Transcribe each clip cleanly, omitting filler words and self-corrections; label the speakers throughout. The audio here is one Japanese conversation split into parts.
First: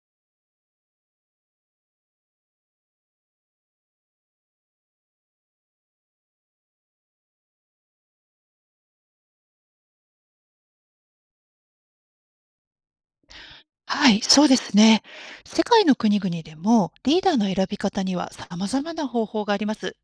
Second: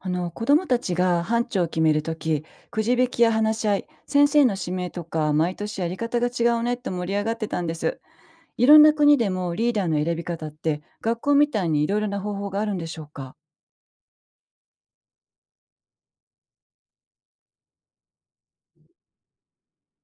Speaker 1: 子どもたちが班長を決めるとき、くじ引きや話し合い、先生の指名とか毎年やり方が違うねって盛り上がってたんです。いろんな国でもリーダーの選び方って、学校みたいにいろいろな方法があるんでしょうか？
Speaker 2: はい、そうですね。世界の国々でもリーダーの選び方には様々な方法があります。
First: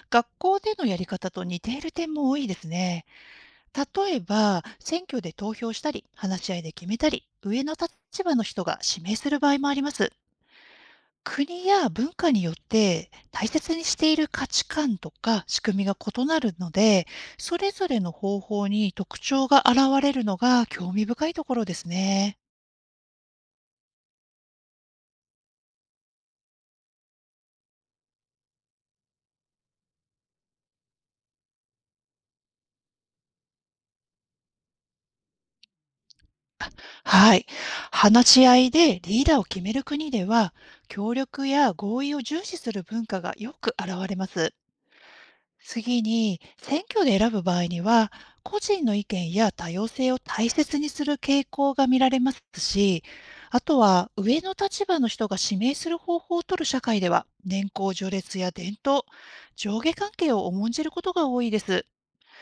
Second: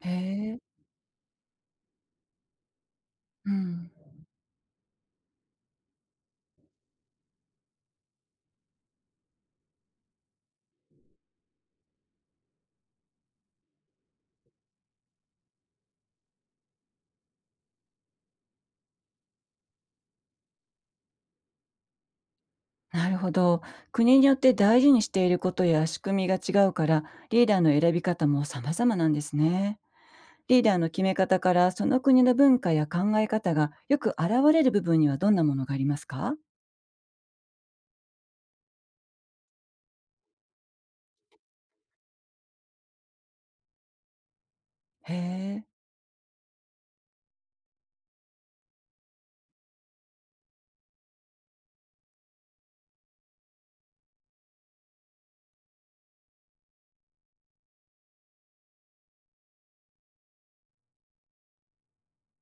Speaker 1: へ
Speaker 2: 学
Speaker 1: え。
Speaker 2: 校でのやり方と似ている点も多いですね。
Speaker 1: うん。
Speaker 2: 例えば、選挙で投票したり、話し合いで決めたり、上の立場の人が指名する場合もあります。国や文化によって大切にしている価値観とか仕組みが異なるので、それぞれの方法に特徴が現れるのが興味深いところですね。
Speaker 1: なるほど。国によって大事にしていることや仕組みが違うから、リーダーの選び方も様々なんですね。リーダーの決め方からその国の文化や考え方がよく現れる部分には、どんなものがありますか？
Speaker 2: はい。話し合いでリーダーを決める国では、協力や合意を重視する文化がよく現れます。
Speaker 1: へえ。
Speaker 2: 次に、選挙で選ぶ場合には、個人の意見や多様性を大切にする傾向が見られますし、あとは上の立場の人が指名する方法を取る社会では、年功序列や伝統、上下関係を重んじることが多いです。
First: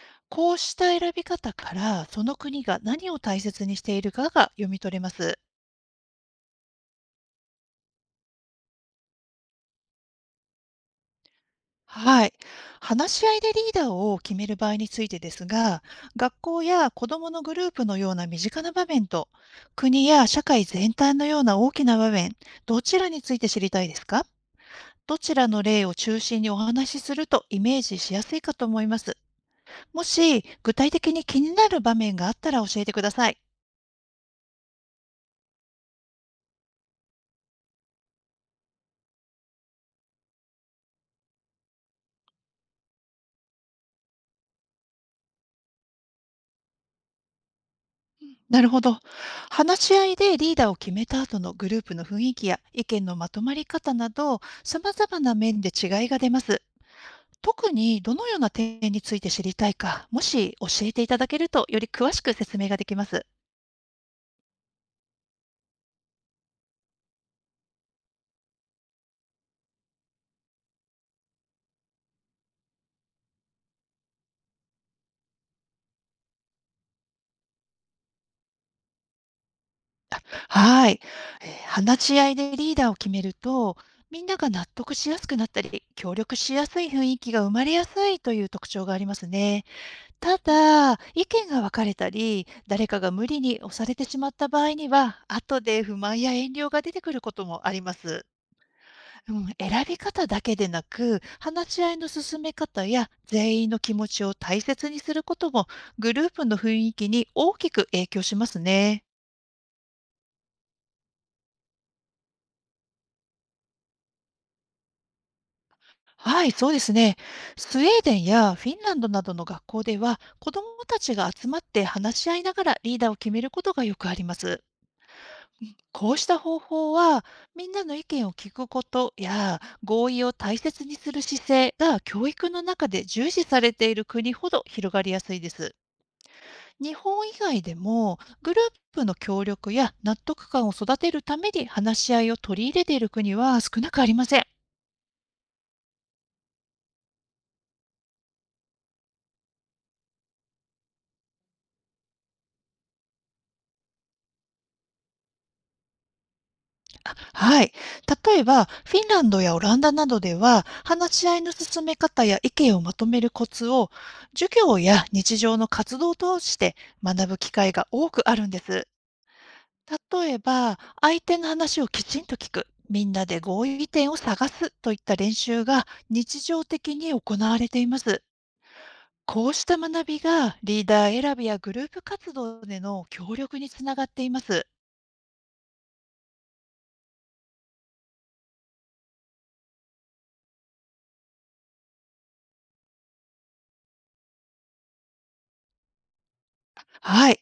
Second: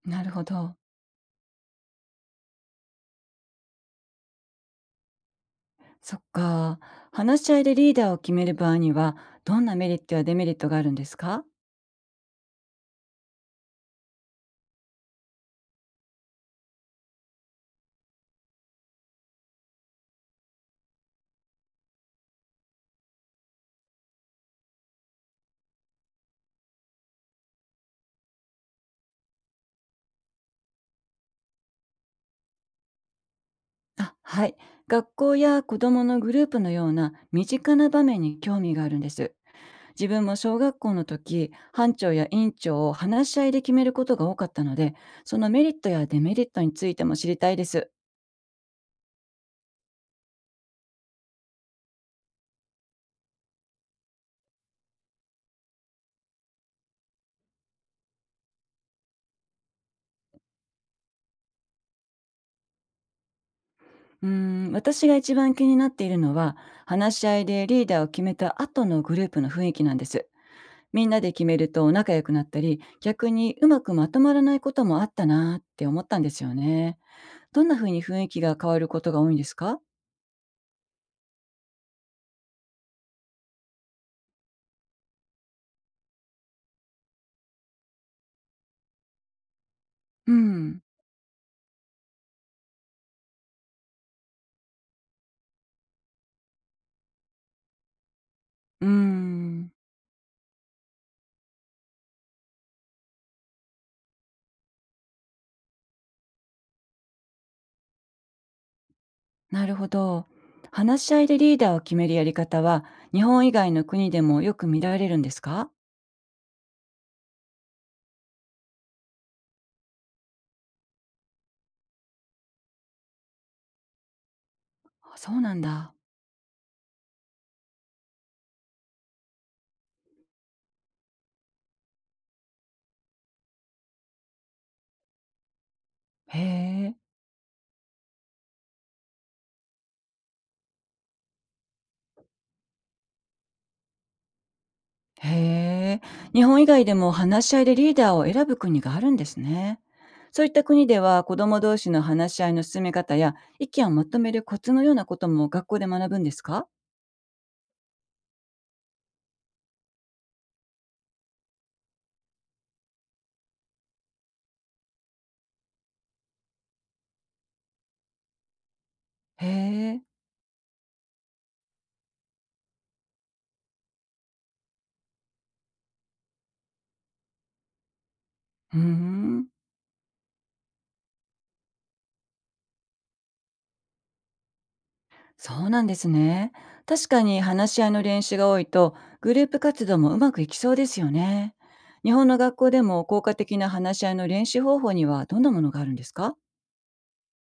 Speaker 1: なるほ
Speaker 2: こうし
Speaker 1: ど。
Speaker 2: た選び方から、その国が何を大切にしているかが読み取れます。
Speaker 1: そっか。話し合いでリーダーを決める場合には、どんなメリットやデメリットがあるんですか？
Speaker 2: はい。話し合いでリーダーを決める場合についてですが、学校や子どものグループのような身近な場面と、国や社会全体のような大きな場面、どちらについて知りたいですか？どちらの例を中心にお話しするとイメージしやすいかと思います。もし具体的に気になる場面があったら教えてください。
Speaker 1: あ、はい。学校や子どものグループのような身近な場面に興味があるんです。自分も小学校の時、班長や院長を話し合いで決めることが多かったので、そのメリットやデメリットについても知りたいです。
Speaker 2: なるほど。話し合いでリーダーを決めた後のグループの雰囲気や意見のまとまり方など、様々な面で違いが出ます。特にどのような点について知りたいか、もし教えていただけると、より詳しく説明ができます。
Speaker 1: うーん、私が一番気になっているのは、話し合いでリーダーを決めた後のグループの雰囲気なんです。みんなで決めると仲良くなったり、逆にうまくまとまらないこともあったなーって思ったんですよね。どんな風に雰囲気が変わることが多いんですか？
Speaker 2: はい。話し合いでリーダーを決めると、みんなが納得しやすくなったり、協力しやすい雰囲気が生まれやすいという特徴がありますね。
Speaker 1: う
Speaker 2: た
Speaker 1: ん。
Speaker 2: だ、意見が分かれたり、誰かが無理に押されてしまった場合には、後で不満や遠慮が出てくることもあります。
Speaker 1: うー
Speaker 2: うん、
Speaker 1: ん。
Speaker 2: 選び方だけでなく、話し合いの進め方や全員の気持ちを大切にすることも、グループの雰囲気に大きく影響しますね。
Speaker 1: なるほど。話し合いでリーダーを決めるやり方は、日本以外の国でもよく見られるんですか？
Speaker 2: はい、そうですね。スウェーデンやフィンランドなどの学校では、子どもたちが集まって話し合いながらリーダーを決めることがよくあります。
Speaker 1: あ、そうなんだ。
Speaker 2: こうした方法は、みんなの意見を聞くことや合意を大切にする姿勢が教育の中で重視されている国ほど広がりやすいです。
Speaker 1: へえ。
Speaker 2: 日本以外でもグループの協力や納得感を育てるために話し合いを取り入れている国は少なくありません。
Speaker 1: へえ、日本以外でも話し合いでリーダーを選ぶ国があるんですね。そういった国では、子ども同士の話し合いの進め方や意見をまとめるコツのようなことも学校で学ぶんですか？
Speaker 2: はい。例えば、フィンランドやオランダなどでは、話し合いの進め方や意見をまとめるコツを、授業や日常の活動を通して学ぶ機会が多くあるんです。
Speaker 1: へえ、
Speaker 2: 例えば、相手の話をきちんと聞く、みんなで合意点を探すといった練習が日常的に行われています。
Speaker 1: うーん、
Speaker 2: こうした学びがリーダー選びやグループ活動での協力につながっています。
Speaker 1: そうなんですね。確かに話し合いの練習が多いと、グループ活動もうまくいきそうですよね。日本の学校でも効果的な話し合いの練習方法には、どんなものがあるんですか？
Speaker 2: はい。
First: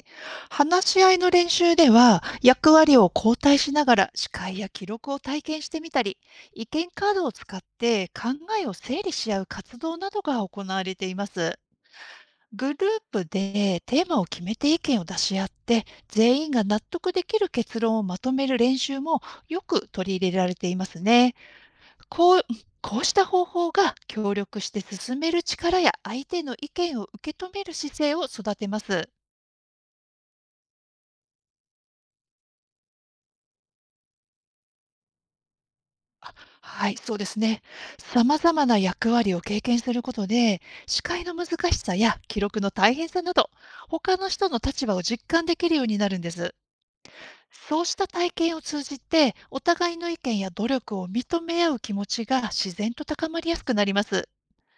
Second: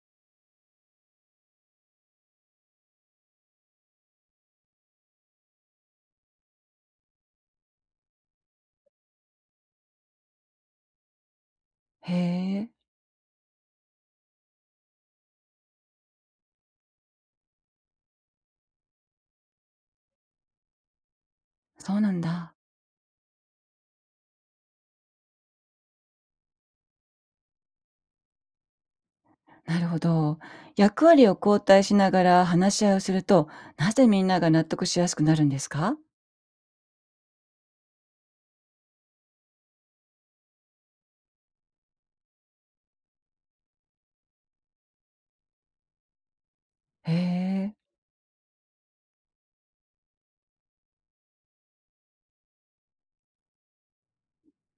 Speaker 2: 話し合いの練習では役割を交代しながら司会や記録を体験してみたり、意見カードを使って考えを整理し合う活動などが行われています。
Speaker 1: へえ、
Speaker 2: グループでテーマを決めて意見を出し合って、全員が納得できる結論をまとめる練習もよく取り入れられていますね。
Speaker 1: そうなん
Speaker 2: こう
Speaker 1: だ。
Speaker 2: こうした方法が協力して進める力や相手の意見を受け止める姿勢を育てます。
Speaker 1: なるほど。役割を交代しながら話し合いをすると、なぜみんなが納得しやすくなるんですか？
Speaker 2: はい、そうですね。様々な役割を経験することで、司会の難しさや記録の大変さなど、他の人の立場を実感できるようになるんです。
Speaker 1: へえ、
Speaker 2: そうした体験を通じて、お互いの意見や努力を認め合う気持ちが自然と高まりやすくなります。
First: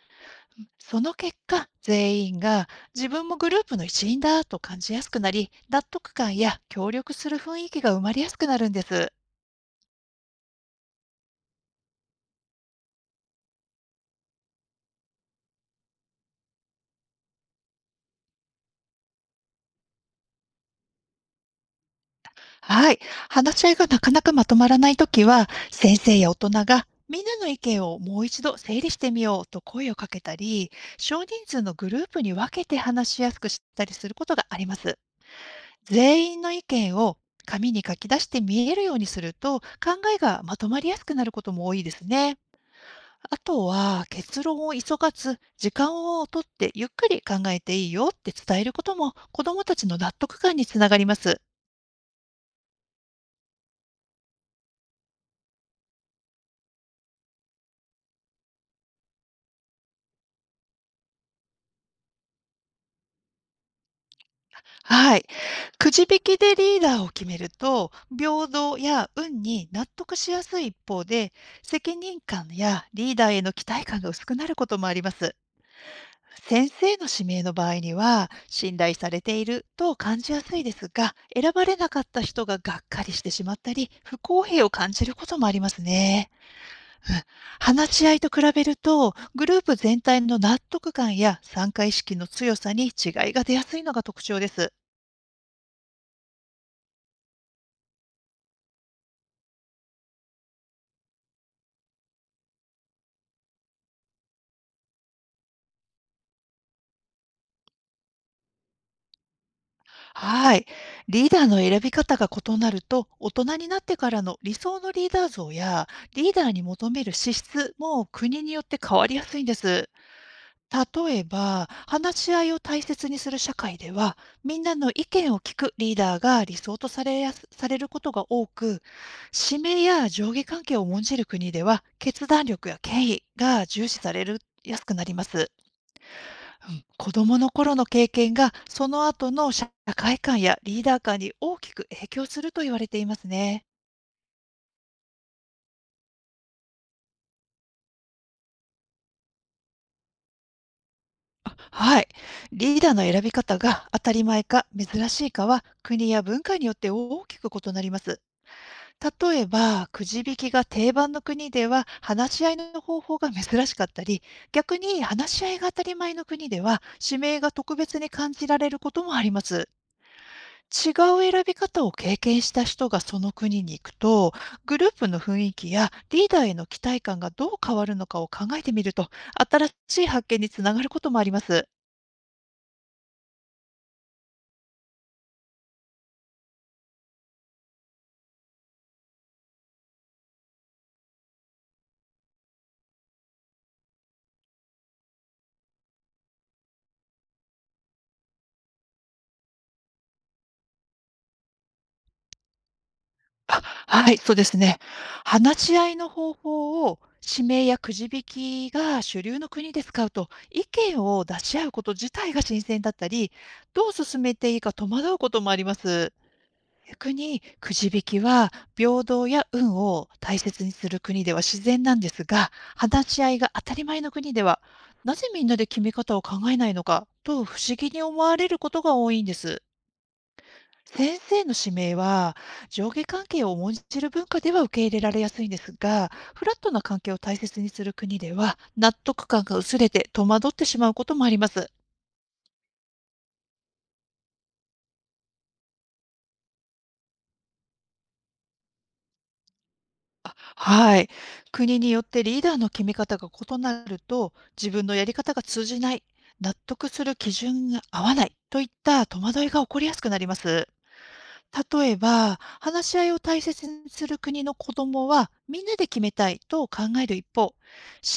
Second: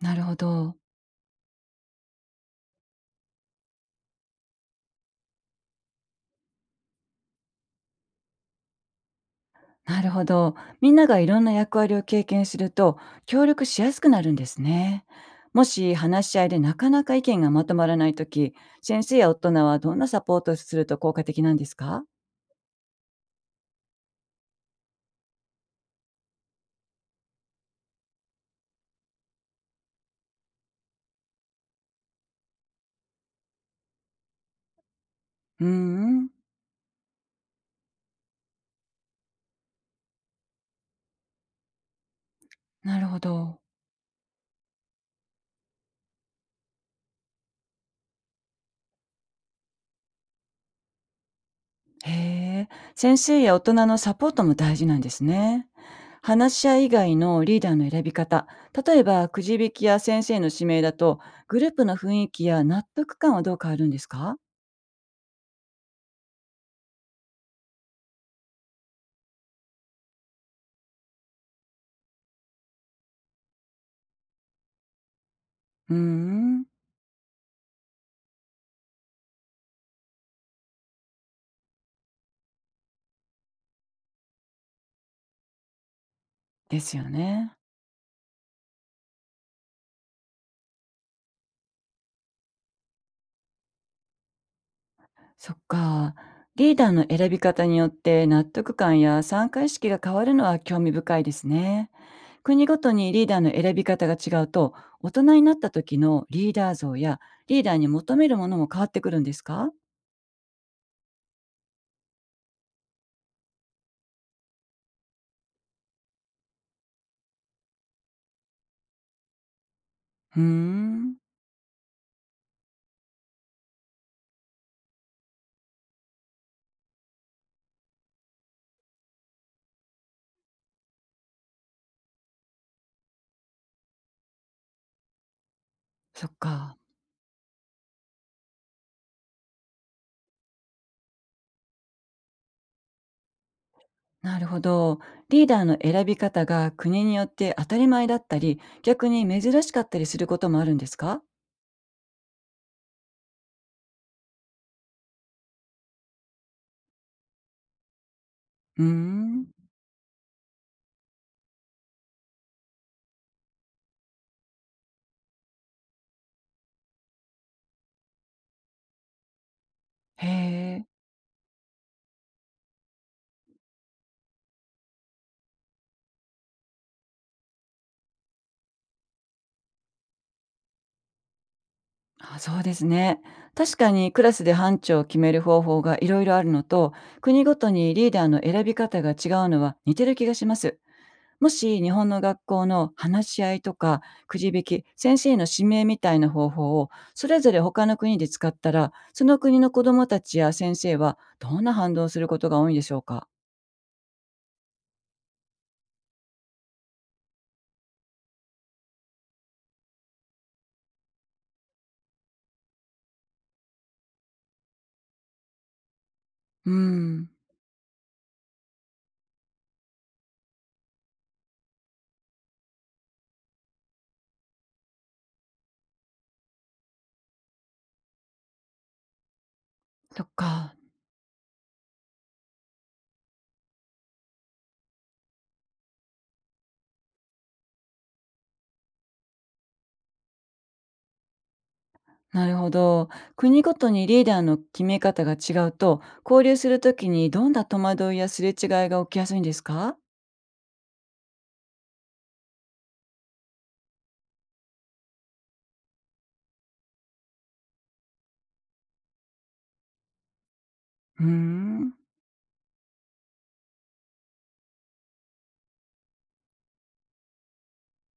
Speaker 1: なるほど。
Speaker 2: その結果、全員が自分もグループの一員だと感じやすくなり、納得感や協力する雰囲気が生まれやすくなるんです。
Speaker 1: なるほど。みんながいろんな役割を経験すると、協力しやすくなるんですね。もし話し合いでなかなか意見がまとまらないとき、先生や大人はどんなサポートをすると効果的なんですか？
Speaker 2: はい。話し合いがなかなかまとまらないときは、先生や大人がみんなの意見をもう一度整理してみようと声をかけたり、少人数のグループに分けて話しやすくしたりすることがあります。
Speaker 1: うーん、
Speaker 2: 全員の意見を紙に書き出して見えるようにすると、考えがまとまりやすくなることも多いですね。
Speaker 1: なるほ
Speaker 2: あ
Speaker 1: ど。
Speaker 2: とは、結論を急がず、時間をとってゆっくり考えていいよって伝えることも、子どもたちの納得感につながります。
Speaker 1: へえ、先生や大人のサポートも大事なんですね。話し合い以外のリーダーの選び方、例えばくじ引きや先生の指名だと、グループの雰囲気や納得感はどう変わるんですか？
Speaker 2: はい。くじ引きでリーダーを決めると、平等や運に納得しやすい一方で、責任感やリーダーへの期待感が薄くなることもあります。
Speaker 1: うーん、
Speaker 2: 先生の指名の場合には、信頼されていると感じやすいですが、選ばれなかった人ががっかりしてしまったり、不公平を感じることもありますね。
Speaker 1: ですよ
Speaker 2: うん、
Speaker 1: ね。
Speaker 2: 話し合いと比べると、グループ全体の納得感や参加意識の強さに違いが出やすいのが特徴です。
Speaker 1: そっか。リーダーの選び方によって納得感や参加意識が変わるのは興味深いですね。国ごとにリーダーの選び方が違うと、大人になった時のリーダー像やリーダーに求めるものも変わってくるんですか？
Speaker 2: はい。リーダーの選び方が異なると、大人になってからの理想のリーダー像や、リーダーに求める資質も国によって変わりやすいんです。
Speaker 1: うーん。
Speaker 2: 例えば、話し合いを大切にする社会では、みんなの意見を聞くリーダーが理想とされやすされることが多く、指名や上下関係を重んじる国では、決断力や権威が重視されるやすくなります。
Speaker 1: そっか。
Speaker 2: 子供の頃の経験が、その後の社会観やリーダー観に大きく影響すると言われていますね。
Speaker 1: なるほど。リーダーの選び方が国によって当たり前だったり、逆に珍しかったりすることもあるんですか？
Speaker 2: はい。リーダーの選び方が当たり前か珍しいかは、国や文化によって大きく異なります。
Speaker 1: うー
Speaker 2: 例え
Speaker 1: ん。
Speaker 2: ば、くじ引きが定番の国では話し合いの方法が 珍しかったり、逆に話し合いが当たり前の国では指名が特別に感じられることもあります。
Speaker 1: へえ。
Speaker 2: 違う選び方を経験した人がその国に行くと、グループの雰囲気やリーダーへの期待感がどう変わるのかを考えてみると、新しい発見につながることもあります。
Speaker 1: あ、そうですね。確かにクラスで班長を決める方法がいろいろあるのと、国ごとにリーダーの選び方が違うのは似てる気がします。もし日本の学校の話し合いとか、くじ引き、先生の指名みたいな方法をそれぞれ他の国で使ったら、その国の子どもたちや先生はどんな反応をすることが多いんでしょうか？
Speaker 2: あ、はい、そうですね。話し合いの方法を指名やくじ引きが主流の国で使うと、意見を出し合うこと自体が新鮮だったり、どう進めていいか戸惑うこともあります。
Speaker 1: うー
Speaker 2: 逆
Speaker 1: ん、
Speaker 2: にくじ引きは平等や運を大切にする国では自然なんですが、話し合いが当たり前の国では、なぜみんなで決め方を考えないのかと不思議に思われることが多いんです。
Speaker 1: そっか。
Speaker 2: 先生の指名は、上下関係を重んじる文化では受け入れられやすいんですが、フラットな関係を大切にする国では、納得感が薄れて戸惑ってしまうこともあります。
Speaker 1: なるほど。国ごとにリーダーの決め方が違うと、交流するときにどんな戸惑いやすれ違いが起きやすいんですか？
Speaker 2: はい。国によってリーダーの決め方が異なると、自分のやり方が通じない、納得する基準が合わないといった戸惑いが起こりやすくなります。
Speaker 1: うー
Speaker 2: 例
Speaker 1: ん、
Speaker 2: えば、話し合いを大切にする国の子どもは、みんなで決めたいと考える一方、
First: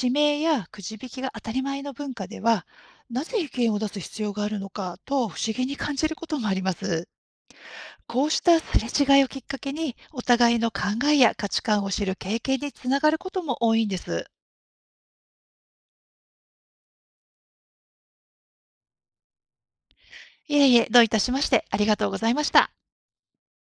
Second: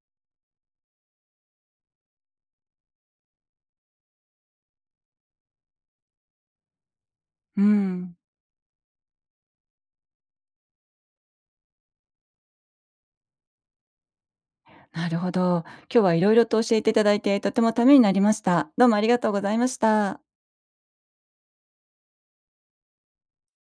Speaker 2: 指名やくじ引きが当たり前の文化では、なぜ意見を出す必要があるのかと不思議に感じることもあります。
Speaker 1: うん、
Speaker 2: こうしたすれ違いをきっかけに、お互いの考えや価値観を知る経験につながることも多いんです。
Speaker 1: なるほど。今日は色々と教えていただいて、とてもためになりました。どうもありがとうございました。
Speaker 2: いえいえ、どういたしまして、ありがとうございました。